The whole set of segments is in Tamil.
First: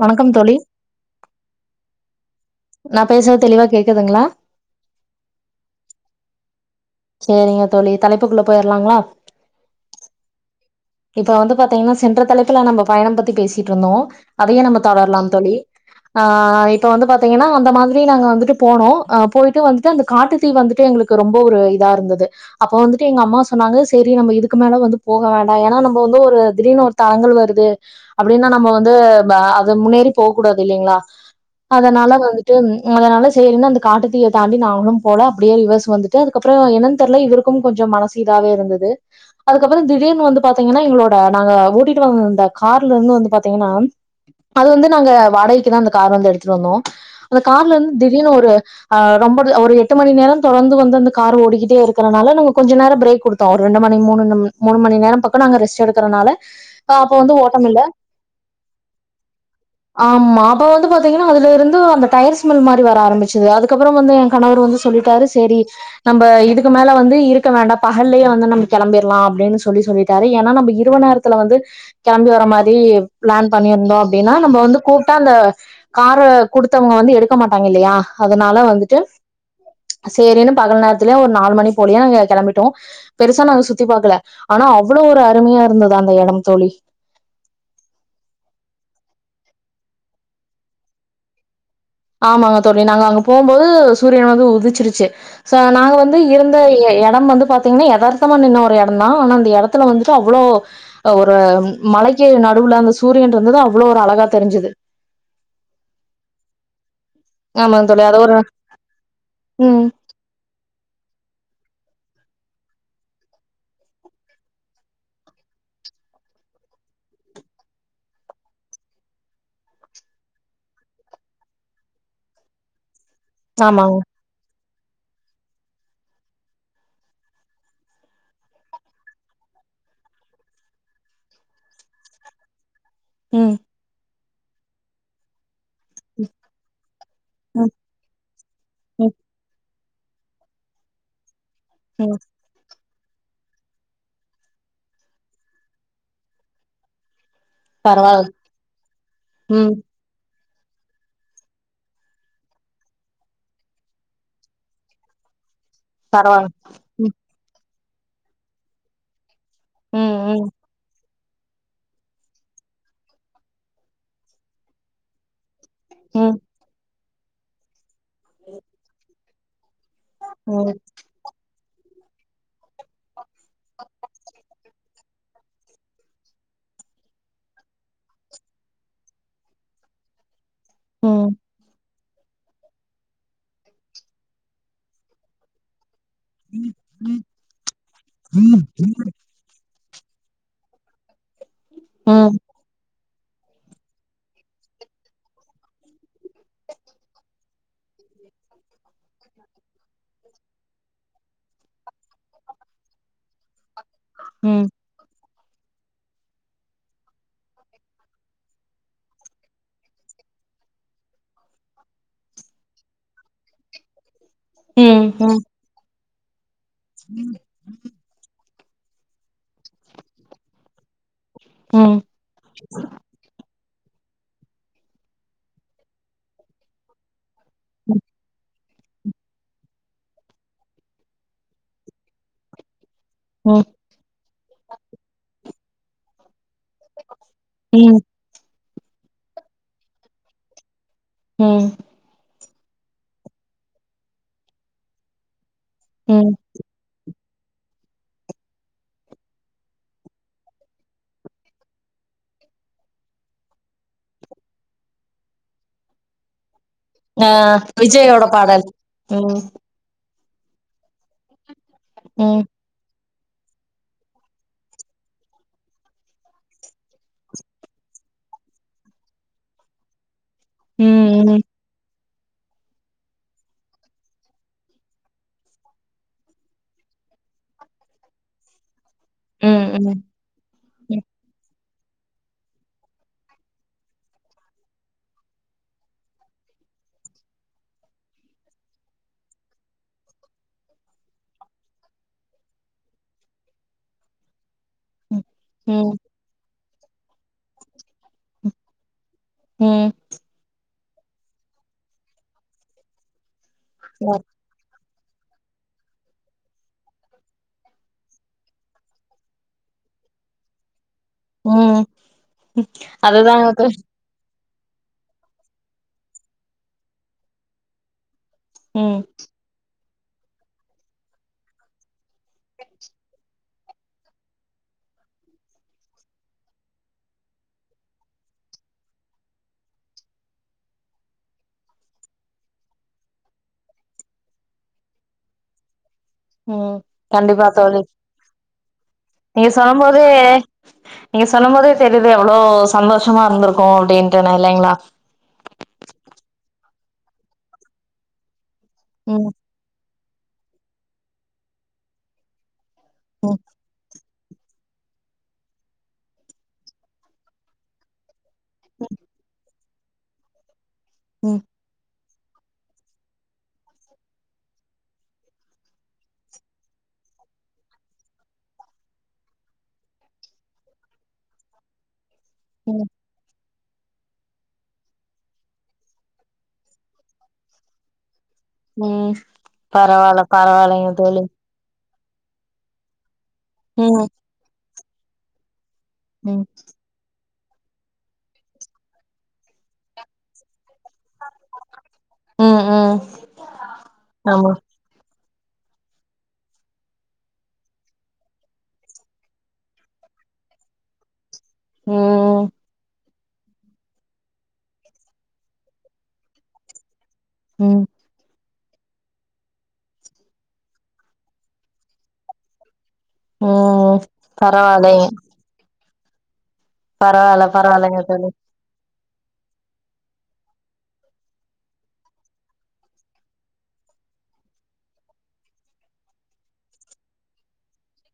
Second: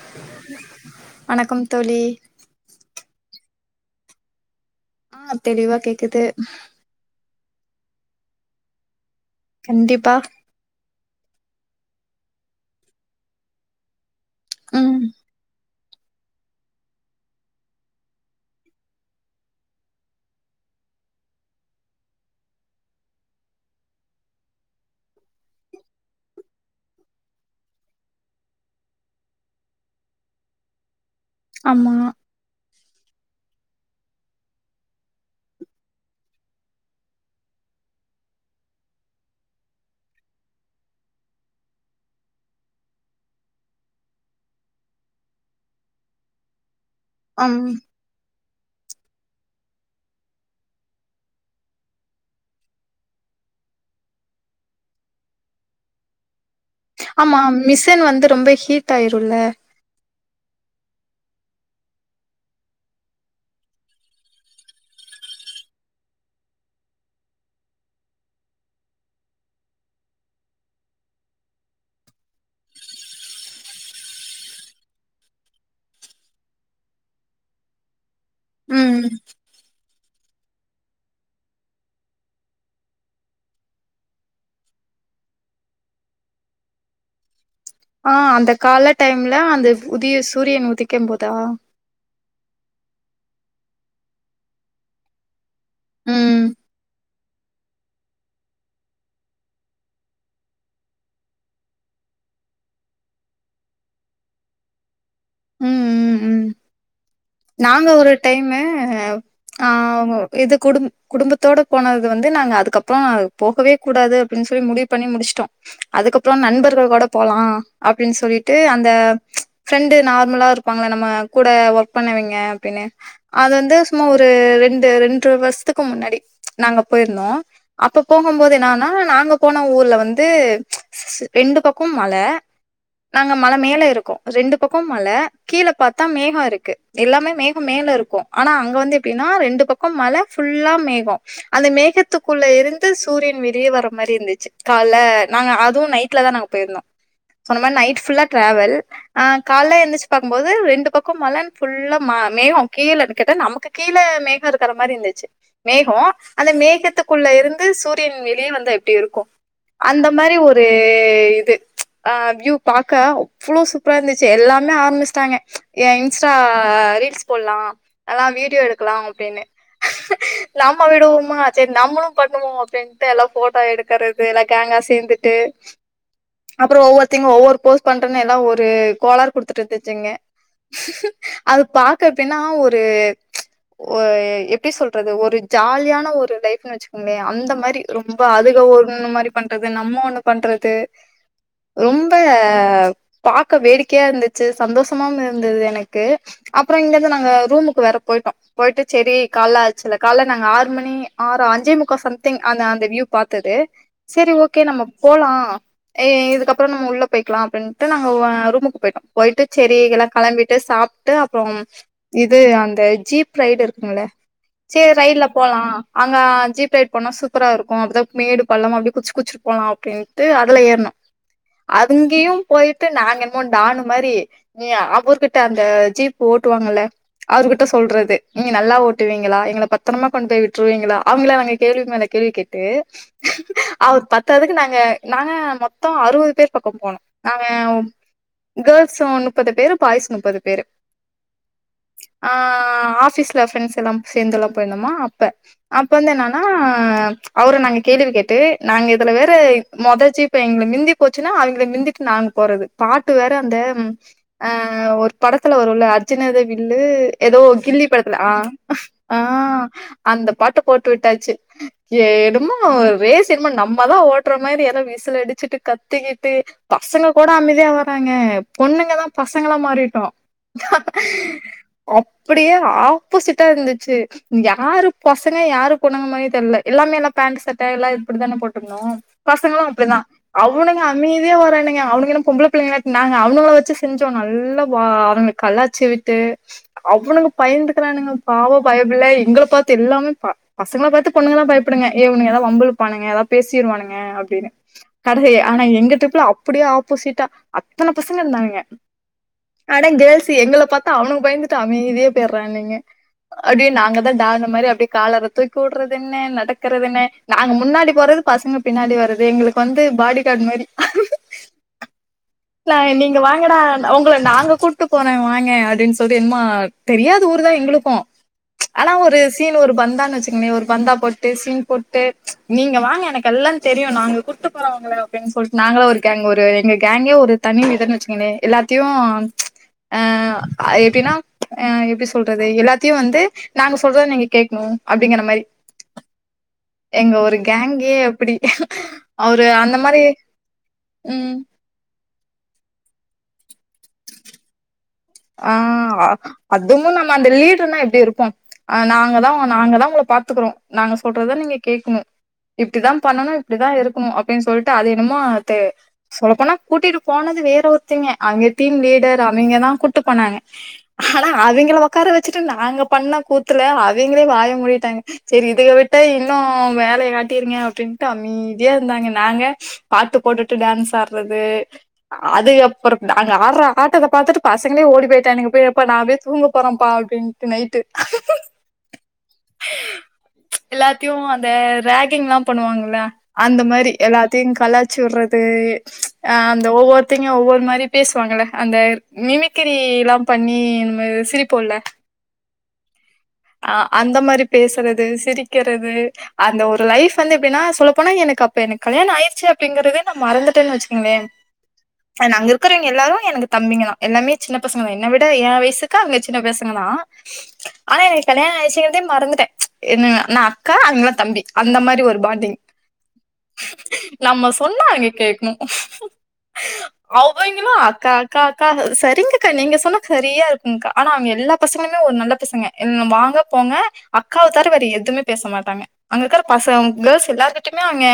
வணக்கம் தோழி வணக்கம் தோழி நா பேசுறது தெளிவா கேக்குதுங்களா. ஆ தெளிவா கேக்குது. சேரிங்க தோழி தலைப்புக்குள்ள போயிரலாங்களா கண்டிப்பா. பாத்தீங்கனா சென்ற தலைப்புல நம்ம பயணம் பத்தி பேசிட்டுருந்தோ. அதையு நம்ம ம் தொடரலாம் தோழி. ஆ இப்ப வந்து பாத்தீங்கன்னா அந்த மாதிரி நாங்க வந்துட்டு போனோ அ போயிட்டு வந்துட்டு அந்த காட்டு தீ வந்துட்டு எங்களுக்கு ரொம்ப ஒரு இ இதா இருந்தது அப்ப வந்துட்டு எங்க அம்மா சொன்னாங்க சேரி நம்ம இதுக்கு மேல வந்து போக வேண்டா ஏன்னா நம்ம வந்து ஒரு திடீர்னு ஒரு தடங்கல் வருது அப்டின்னா நம்ம வந்து ப அது முன்னேறி போக கூடாது இல்லீங்களா ஆமா அதனால வந்துட்டு அதனால சேரினு அந்த காட்டுத்தீய தாண்டி நாங்களும் போல அப்டியே ரிவர்ஸ் வந்துட்டு அதுக்கப் ப்றோ என்னனு தெர்ல இவருக்கும் கொஞ்சம் மனசு இதாவே இருந்தது அதுக்கப்றோ திடீர்னு வந்து பாத்தீங்கன்னா எங்களோட நாங்க ஓட்டிட்டு வந்த கார்ல இருந்து வந்து பாத்தீங்கன்னா அது வந்து நாங்க வாடகைக்கு தா அந்த கார் வந்து எடுத்துட்டு வந்தோ. அந்த அம் கார்ல இருந்து திடீர்னு ஒரு அ ரொம்பது ஒரு எட்டு மணி நேரம் தொடர்ந்து வந்தந்த கார ஓடிக்கிட்டே இருக்றனால நாங்க கொஞ்ச நேரோ ஃப்ரேக் குடுத்தோ ஒரு ரெண்டு மணி மூணு ம் மூணு மணி நேரம் பக்கோ நாங்க ரெஸ்ட் எடுக்கறனால அப்ப வந்து ஆமா ஓட்டம் இல்ல மிஷின் வந்து ரொம்ப ஹீட் ஆயிருல்ல. த்தீங்கன்னா அதுல இருந்து அந்த டயர் ஸ்மெல் மாரி வர ஆரம்பிச்சது அதுக்கப்றம் வந்து ஏன் கணவர் வந்து சொல்லிட்டாரு சேரி நம்ப இதுக்கு மேல வந்து இருக்க வேண்டா பகல்லயே வந்து நம்ம கெளம்பிர்லா அப்டின்னு சொல்லி-சொல்லிட்டாரு ஏனா நம்ம இரவு நேரத்துல வந்து கெளம்பி வற மாதிரி ப்ளான் பண்ணி இருந்தோ அப்டின்னா நம்ம வந்து கூப்ட்டா அந்த கார குடுத்தவங்க வந்து எடுக்க மாட்டாங்க இல்லயா. அதனால வந்துட்டு ம் சேரின்னு பகல் நேர ரத்துல ஒரு நாலு மணி போலியே நாங்க கெளம்பிட்டோ பெருசா நாங்க சுத்தி பாக்கல ஆனா அவ்ளோ ஒரு அருமையா இருந்தது அந்த எடம் தோழி. ஆ அந்த கால டைம்ல அந்த உதிய சூரியன் உதிக்கும் போதா ஆமாங்க தோழி நாங்க அங்க போம்போது சூரியன் வந்து உதிச்சிருச்சு. ச நாங்க வந்து ம் இருந்த எ எட நம்ம வந்து பாத்தீங்கன்னா எதார்த்தமா நின்ன ஒரு எடம் தா ஆனா அந்த எடத்துல வந்துட்டு அவ்வளோ ஒரு மலைக்கு நடுவுல அந்த சூரியன் இருந்தது அவ்வளோ ஒரு அழகா தெரிஞ்சுது. ம் ம் ம் நாங்க ஒரு டைமு ஆ ம். இது குடும்-குடும்பத்தோட போனது வந்து நாங்க அதுக்கப்றோ போகவே கூடாது அப்டினு சொல்லி முடிவு பண்ணி முடிச்சுட்டோ அதுக்கப்றோ நண்பர்கள் கூட போலாம் அப்டின்னு சொல்லிட்டு அந்த ஃப்ரெண்டு நார்மலா இருப்பாங்கள நம்ம கூட ஒர்க் பண்ணுவிங்க அப்டின்னு அது வந்து ஆமாங்க. சும்மா ஒரு ரெண் ரெண்டற வருஷத்துக்கு முன்னாடி நாங்க போயிருந்தோ அப்ப போகும்போது என்னான்னா நாங்க போன ஊர்ல வந்து ரெண்டு பக்கம் மல நாங்க மல ம். மேல இருக்கோ ரெண்டு பக்கம் மல கீழே பாத்தா மேகோ இருக்கு எல்லாமே மேகோம் ம். மேல இருக்கும் ஆனா அங்க வந்து ம். எப்டின்னா ரெண் அந்த பக்கம் மல ஃபுல்லா மேகோம் அந்த ம். மேகத்துக்குள்ள இருந் து சூரியன் வெளிய வர மாரி இருந்துச்சு கால்ல நாங்க அதுவு நைட்ல தா நாங்க போயிருந்தோ சொன்ன மாரி நைட் பரவால்ல. ஃபுல்லா ட்ராவல் ஆஹ் ம். கால்ல எந்துச்சு பாக்கும்போ போது ரெண்டு பக்கம் மழன் ஃபுல்லா மா மேகம் கீழன்னு கேட்டா நமக்கு கீழ மேகம் இருக்கற மாரி இருந்துச்சு மேகோ பரவால்ல. அந்த ம். மேகத்துக்குள்ள இருந்து சூ ட்டின் வெளிய வந்தா எப்டி இருக்கும் அந்த ம். மாரி ம். ஒரு இது ஆஹ் வ்யூ பாக்க அவ்ளோ சூப்ரா இருந்துச்சு எல்லாமே ஆரம்மிச்ட்டாங்க என் எக்ஸ்ரா ரீல்ஸ் போல்லா எல்லா வீடியோ எடுக்கலா அப்டின்னு ம். நம்ம விடுவோமா செரி நம்ளு பண்ணுவோ அப்டின்ட்டு எல்லா போட்டோ எடுக்கறது எல்லா கேங்கா சேந்துட்டு அப்றோ ஒவ்வொருத்திங்க ஒவ்வொரு போஸ் பண்றன்னு எல்லா ஒரு கோளார் குடுதுட்டு இருந்துசுங்க ம். அது பா க்கு எப்பின்னா ஒரு ஒரு எப்டி சொல்றது ஒரு ஜாலியா ன ஒரு லைஃப்ன்னு வச்சுகோங்ளே அந்த மாரி ரொம்ப அதுக ஒன்னு மாரி பண்றது நம் னோ ஒண்ணு பண்றது ரொம்ப ம். பாக்க வேடிக்கையா இருந்துச்சு சந்தோஷமாவும் இருந்தது எனக்கு அப்றோ இங்கந்து நாங்க ரூமுக்கு வேற போய்டோ போயிட்டு சேரி கால்ல ஆச்சுல்ல கால்ல நாங்க ஆறு மணி ஆறு அஞ்சே முக்கா சம்திங் அந்த அந்த வியூ பாத்தது சேரி ஓகே ம். நம்ம போலா இதுக்கப்றோ நம்ம உள்ள போய்கலா அப்டின்ட்டு நாங்க ஆஹ் ரூமுக்கு போய்டோ போய்டு சேரி எல்ல களம்பிட்டு சாப்டு அப்றோ இது அந்த ஜீப் ரைடு இருக்குங்ளே சேர் ம். ரயில்ல ம். போலா அங்க ஜீப் பேட் போணா சூப்ரா இருக்கு அப்பதாக் மேடு பள்ளம் அப்டி குச்சு குச்சிட்டு போலா அப்டின்ட்டு அதுல ஏறுனோ ம். ம். அதுங்கியு போய்டு நாங்க என்மோ டானு மாரி நீ அப் ஊர்கிட்ட அந்த ஜீப் ஓட்டுவாங்கல அவ்ருகிட்ட சொல்றது [unintelligible] நல்லா ஓட்டுவீங்ளா எங்கள பத்ரமா கொண்டு போய் விட்டுருவீங்களா அவ்ங்களா நாங்க கேள்வி மேல கேள்வி கேட்டு ம். அவ்ர் பத்தாதுக்கு நாங்க நாங்க மொத் த்தோ அறுவது பேர் பக்கோ போனோ நாங்க ம். கேள்ஸோ முப்பது பேரு பாய்ஸ் முப்பது பேரு உம் ஆஹ் ஆபீஸ்ல ப்ரெண்ட்ஸ் எல்லா சேந்துல்லா போய்ருந்தோமா அப்ப அப்ப வந்து ம். என்னான்னா ச் அவர நாங்க கேள்வி கேட்டு நாங்க இதுல வேற மொத ஜீப்ப எங்கள மிந்தி போசுன்னா அவங்ள மிந்திட்டு நாங்க போறது பாட்டு வேற அந்த ஆஹ ஒரூ படத்துல வருல்ல அர்ஜினது வி ல்லு ஆ எதோ கில்லி படத்துல விஜயோட ஆஹ் பாடல். ம். ஆஹ் அந்தப் பாட்டு போட்டு விட்டாச்சு ஏ ம். எனம்மோ ரேஸ் செரிம்மன் நம்மதா ஓட்ற மாரி ஏதாவது விசில் அடிச்சிட்டு கத்திக்கிட்டு பசங்க கூட அமேதியா வராங்கே பொண்ணுங்கதான் பசங்களா மாறிட்டோ உம் உம் அப்டியே ஆப்போசிட்டா இருந்துச்சு யாரு பசங்க யாரு பொண்ணுங்க மாரியே தெர்லெ எல்லாமேனா பேண்ட் சட்ட எல்லா இப்படி தான போட்ருந்தோ பசங்ளு ம். ம். அப்டிதான் அவ்வுனுங்க ம் அமைதியா வாரானு ஏ அவுனுங்க என்ன பொம்புள பிள்ளைங்களாட்ட நாங்க அவுலங்கள வச்சு செஞ்சோ நல்லா வா அவங்ளுக் கல்லாச்சி விட்டு அவ்வுனுங்க பயந்துக்கிறானுங்க பாவோ பையபிள்ள எங்கள பாத்து எல்லாமே ப பசங்கள பாத்து பொண்ணுங்கதான் பயப்படுங்க ஏ இவனுக ஏதாவு வம்பிழுப்பானுங்கே எதா பேசிர்வானுங்க அப்டின்னு [unintelligible] ஆனா ம் எங்க ரிப்ல அப்புடியே ஆப் பூசிட்டா அத்தன பசங்க இருந்தானுக ம் அடங் கேல்ஸு எங்கள பாத் த்தா அவுனுங் பயந்துட்டு அமேதியா போய்ர்றானுங்க அப்டியே நாங்க தான் ம் டான்னு மாரி அப்டியே காலர தூய்கி விட்றது என்ன நடக்கறதென்ன நாங்க முன்னாடி போறது பசங்க பின்னாடி வர்றது எங்களுக்கு வந்து பாடி காட் மாரி உம் க்லைன் நீங்க வாங்கடா உங்கள நாங்க கூட்டுப் போறேன் வாங்கே அப்டீன் சொல்லி என்மோ தெரியாது ஊர் தா எங்ளுக்கு ச் ஆனா ம் ஒரு சீன் ஒரு பந்தா இல்லனு வச்சுக்கங்களே ஒரு பந்தா போட்டு சீன் போட்டு ச் நீங்க வாங்க எனக்கு எல்லாம் தெரியும் நாங்க கூட்டுப்போறோ உங்களனு சொல்ட் நாங்கள்ளா ஒரு கேங் ஒரு எங்க கேங்கே ஒ இது தனீ வீடுன் வச்சிகிங்லே எல்லாத்தியூம் ச் அஹ் எப்டினா எப்டி சொல்றது எல்லாத்தியூ வந்து நாங்க சொல்றத நீங்க கேட்ணு அப்டிங்கற மாரி ம் எங்க ஒரு கண்டிப்பா தோழி கேங்கே அப்பிடி நீங்க சொல்லம்போதே நீங்க ம் சொல்லும் போதே தெரீது எ வ்ளோ சந்தோஷமா இருந்திருக்கோ அப்டீன்ட்டு நா இல்லைங்களா ஆஹ் அதுவும் நம்ம அந்த லீட்ருனா எப்டி இருப்போம் அஹ் நாங்கதா ம் நாங்கதா உங்ள பாத்துக்குறோ நாங்க சொல்றத நீங்க கேக்கணு இப்டிதா பண்ணணு ம் இப்டிதா இருக்குணு ஆப் இப்டின் சொல்ட்டு அது என்னமோ அத்து சொல்லப்போனா கூட்டிட்டு போனது வேற ஒர்த்தெங்க அங்க தீன் லீடர் அவிங்க தா ட்டுப் போனாங்க ஹனா ம் அவிங்கல ஒக் உக்கார வச்சிட்டு நாங்க பண்ண கூத்துல அவிங்களே வாய மூடிட்டாங்க செரி இதுக விட்ட இன்னு வேலய காட்டிருங்க அப்டின்ட்டு அமீதியா இர்ந்தாங்க நாங்க பாட்டுப் போடுட்டு டேன்ஸ் ஆட்றது அதுக ம் அப்பறோ தா நாங்க ஆட்றா ஆட்டத பாத்தட்டு பஸ் பசங்களே ஓடி போய்ட்டானுங்க எப்பா எப்பா நா போய் தூங்க போறோம்ப்பா அப்டின்ட்டு நைட்டு உம் பரவால்ல பரவால்லைங்க தோழி [unintelligible] பண்ணுவாங்கள அந்த மாரி ம் எல்லாத்தையு கலாச் சுட்றது ம்ச் ம் ஆம் அந்த ஒவ்வொருத்தைங் நியோ ஒவ்வொரு மாரி பேசுவாங்கள அந்த மிமிக் கிரில்லா பண்ணி [unintelligible] சிரிப்போல ம் ம் ஆ அந்த மாரி ஆமா பேசுறது சிரிக் க்கிறது அந்த ஒரு லைப் வந்து எப்டின்னா சொல்லப்போனா எனக்கு அப்ப எனக்கு கல்யாணோ ஆய்டுச்சு அப்டிங்கறதே நா மறந்துட்டேன்னு வச்சுக்கங்களே ம் நாங்க இருக்றவீங்க எல்லாரு எனக்கு தம்பிங்கதா எல்லாமே சின்ன பசங்க தா என்ன விட என் வயசுக்கு அவங்க சின்ன பசங்க தா உம் கல்யாணோ ஆயிச்சிங்கதே மறந்துட்டே மச் என்ன நா அக்கா அவங்க லா தம்பி அந்த மாரி ஒரு பாண்டிங் ம் நம்ம சொன்னா பரவால்லைங்க அவிங்க கேக்கணு. பரவால்ல அவிங்களு பரவால்லைங்க அக்கா தோழி அக்கா அக்கா னு ச டிங்குக்கா நீங்க சொன்னா சரியா இருக்குங்க்கா ஆனா அவங்க எல்லா பசங்களுமே ஒரு நல்ல பசங்க [unintelligible] வாங்க போங்க அக்காவ தவ்ர வேற எதுமே பேச மாட்டாங்க அங்க இருக்கற பசங் கேர்ள்ஸ் எல்லார்கிட்டயுமே அவிங்க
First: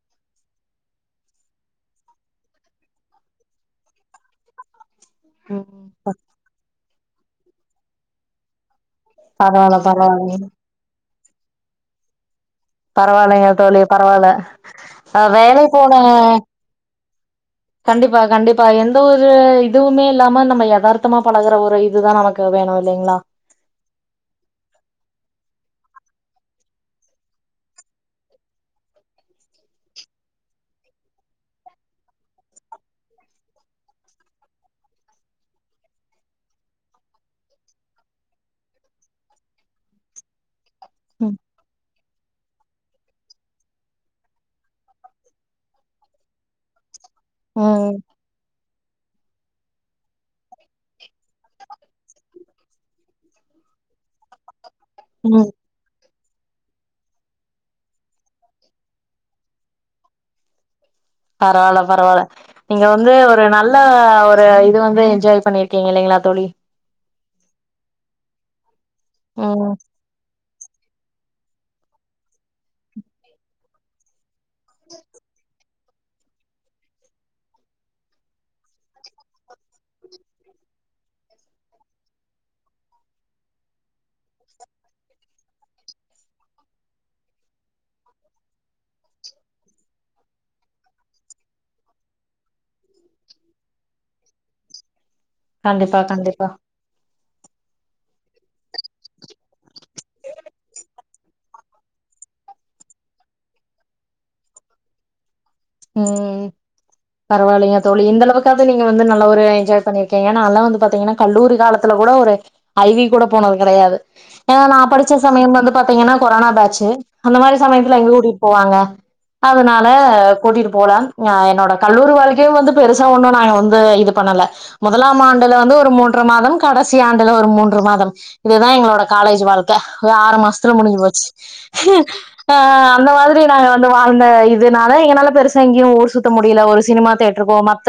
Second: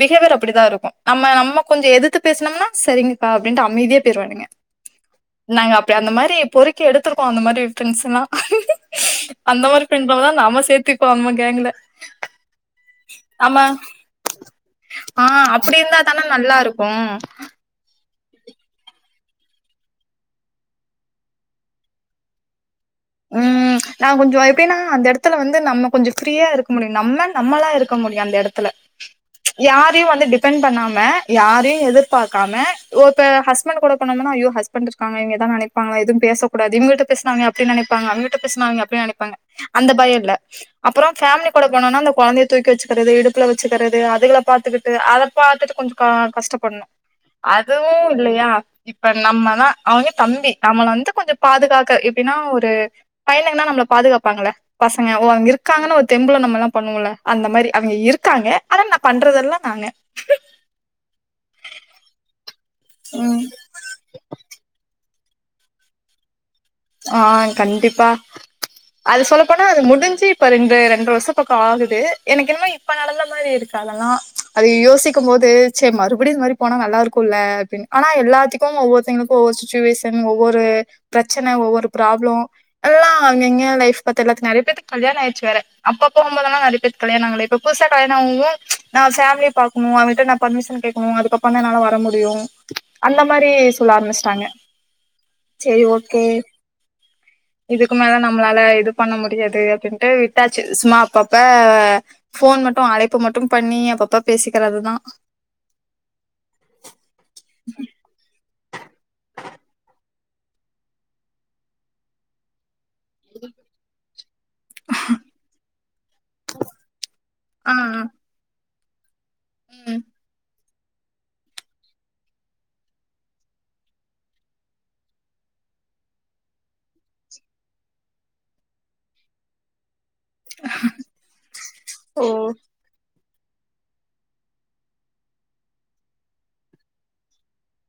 பிஹேவியர் அப்டிதான் இருக்கும் நம்ம நம்ம கொஞ்சம் எதுத்து பேசுனோம்னா சரிங்கக்கா அப்டின்ட்டு அமைதியா பேய்ருவானுங்க நாங்க ம் அப்டி அந்த மாரி பொரிக் க்கி எடுத்ருக்கோ அந்த மாரி ஃப்ரெண்ட்ஸ்ல்லா அந்த பரவால்ல மாரி பரவால்ல [unintelligible] நம்ம சேத்துக் [unintelligible] கேங்ல பரவாயில்லங்க ஆமா தோழி பரவால்ல அ ஆ வேலை அப்டி போன இருந்தா தான நல்லா இருக்கு கண்டிப்பா வா கண்டிப்பா எந்த ஒரு இதுவுமே இல்லாம நம்ம எதார்த்தமா பழகற ஒரு இதுதா நமக்கு வேணு இல்லைங்களா ம் நா கொஞ்சோ எப்டின்னா அந்த எடத்துல வந்து நம்ம கொஞ்ச ஃப்ரீயா இருக்க முடியு நம்ம நம்மலா இருக்க முடியு அந்த எடத்துல யாரையு வந்து டிபெண்ட் பண்ணாம யாரையு எதிர்பாக்காம ஓ இப்ப ஹஸ்பண்ட் கூட போணோம்னா ஐயோ ஹஸ்பண்ட் இருக்காங்க இவங்க எதா நெனைப்பாங்களா எது பேசக்கூடாது இவங்கிட்ட பேசினாங்க அப்டின் நெனைப் பாங்க அவங்ககிட்ட பேச அவங்க அப்டி நெனைப்பாங்க அந்த பயோ இல்ல அப்புறோ ம் ஃபேமிலி கூட போனோனா அந்த கொழந்தைய தூக்கி வச்சுக்கிறது இடுப்புல வச்சிக்கிறது அதுகள பாத்துக்கிட்டு அத பாத்துட்டு கொஞ்சோ கா கஷ்டப்பட்ணு அதுவு இல்லையா இப்ப நம்மதா அவங்க தம்பி நம்மள வந்து கொஞ்சோ பாதுகாக்க எப்டின்னா ஒரு பையனுங்கனா நம்மள பாதுகாப்பாங்கல்ல பசங்க ஓ ம் அங்க இருக்காங்கனு தெம்புல நம்மல்லா பண்ணுவோம்ல அந்த மாரி அவங்க இருக்காங்க ஆனா நா பண்றதெல்லா நாங்க பரவால்ல பரவால்ல நீங்க வந்து ம் ஒரு நல்ல ஒரு இது வந்து என்ஜாய் பண்ணிருக்கீங்க இல்லைங்களா தோழி ஆ கண்டிப்பா அது சொல்ல போனா ம் அது முடிஞ்சு இப்ப ரெண்டு ரெண்டர வருஷ பக்கோ ஆகுது எனக்கு என்னமோ இப்ப நடந்த மாரி இருக்கு அதெல்லா அது யோசிக்கும் போது மறுபடியு இந்த மாரி போனா நல்லா இருக்குல்ல அப்படின்னு ஆனா எல்லாத்துக்கு ஒவ்வொருத்தங்களுக்கு ஒவ்வொரு சுச்சுவேஷன் ஒவ்வொரு பிரச் சன, ஒவ்வொரு ப்ராப்ளம் எல்லா அங்க இங்க லைஃப் பாத்து எல்லாத்துக் நறைய பேத்துக்கு கல்யாணம் ஆயிடுச்சு வேற அப்ப போகும்போதெல்லா நறைய பேருக்கு கல்யாணம் ஆகல இப்ப புதுசா கல்யாணம் ஆவு நா ஃபேம்லிய பாக்கணு அவருகிட்ட நா பர்மிஷன் கேக்கணு அதுக்கு அப்பறந்தா என்னால வர முடியு அந்த மாரி சொல்ல ஆரம்பிச்சிட்டாங்க சேரி ஓ கண்டிப்பா கண்டிப்பா இதுக்கு மேல நம்மளால இது பண்ண முடியாது அப்படின்ட்டு விட்டாச்சு சும்மா அப்பப்ப ஃபோன் மட்டு அழைப்பு மட்டு பணணி அப்பப்ப பேசிக்கறதுதா ம் பரவாயில்லைங்க தோழி இந்தளவுக் காவது நீங்க வந்து நல்லா ஒரு என்ஜாய் பண்ணிருக்கீங்க நான்லா வந்து பாத்தீங்கனா கல்லூரி காலத்துல கூட ஒரு ஐ வி கூட போனது கடையாது ஏன்னா நா படிச்ச சமயம் வந்து பாத்தீங்கனா கொரோனா பேட்சு அந்த மாரி ஆ சமயத்துல எங்க கூட்டிட்டு போவாங்க அதனால ம் கூட்டிட்டு போல ஆ என்னோட கல்லூரி வாழ்க்கையு வந்து பெருசா ஒண்ணு நாங்க வந்து இது பண்ணல முதலாம் ஆண்டுல வந்து ஒரு மூன்ற மாதம் கடைசி ஆண்டுல ஒரு மூன்ற மாதம் இதுதா எங்களோட காலேஜ் வாழ்க்க ஒரு ஆறு மாசத்துல முடிஞ்சு போச்சு ஓ அ அந்த மாதிரி நாங்க வந்து வாழ்ந்த இதுனால எங்கனால பெருசா எங்கயு ஊர் சுத்த முடியல ஒரு சினிமா தியேட்டருக்கோ மத்த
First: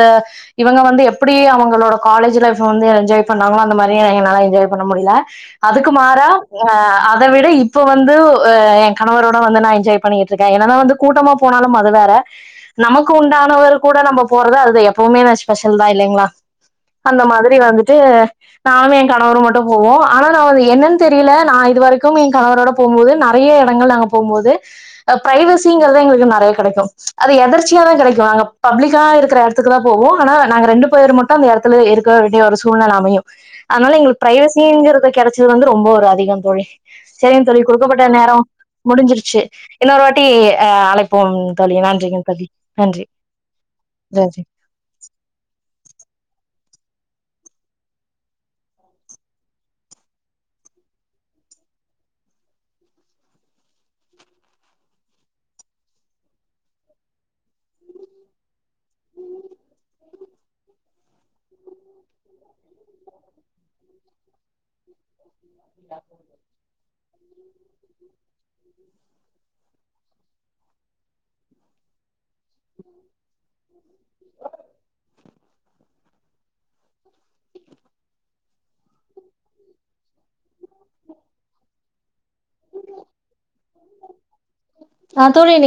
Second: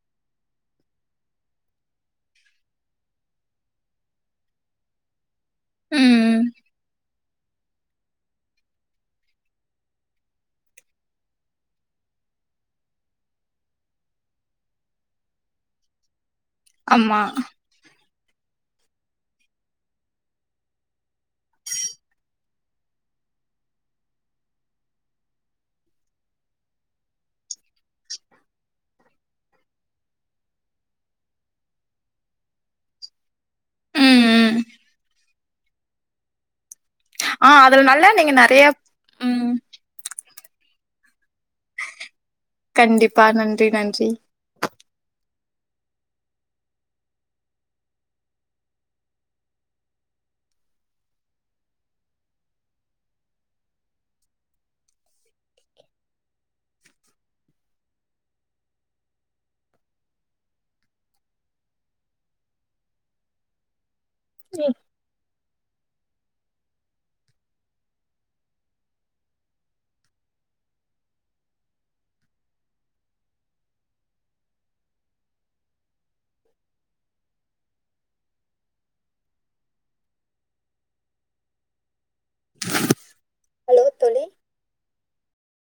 இவங்க வந்து எப்படி அவங்களோட காலேஜ் லைஃப் வந்து என்ஜாய் பண்ணாங்களோ அந்த மாரி எங்கனால என்ஜாய் பண்ண முடில அதுக்கு மாறா ம் ஆ அத விட இப்ப வந்து எ கணவரோட வந்து நா என்ஜாய் பண்ணிட்டு இருக்கே என்னதா வந்து கூட்டமா போனாலும் அது வேற நமக்கு உண்டானவர் கூட நம்ம போறது அது எப்பவுமே ஸ்பெஷல்தா இல்லைங்ளா ஆமா அந்த மாதிரி வந்துட்டு நானு எ கணவர் மட்டு போவோ ஆனா நா என்னன்னு தெரியல நா இதுவரைக்கும் என் கணவரோட போம்போது நெறையா எடங்கள் நாங்க போகும்போது பிரைவசிங்கிறது எங்களுக்கு நெறைய கெடைக்கு அது எதர்ச்சியாதா கெடைக்கு நாங்க பப்ளிக்கா இருக்கிற எடத்துக்குதா போவோ ஆனா நாங்க ரெண்டு பேர் மட்டு அந்த எடத்துலயே இருக்க வேண்டிய ஒரு சூழ்நில அமையு அதனால ம் எங்களுக்கு ம் பிரைவசிங்கறது கெடைச் சிது வந்து ரொம்ப ஒரு அதிகந் தோழி சேரிங் ஆ தோழி அதுல குடுக்கப்பட்ட நல்லா நீங்க நேரோ நெறைய முடிஞ்சிருச்சு ம் இன்னொரு வாட்டி ஆஹ் அழைப்போம்ங் கண்டிப்பா நன்றி நன்றி ம் [unintelligible] [unintelligible] ஹலோ தோழி ஆ தோழி நீ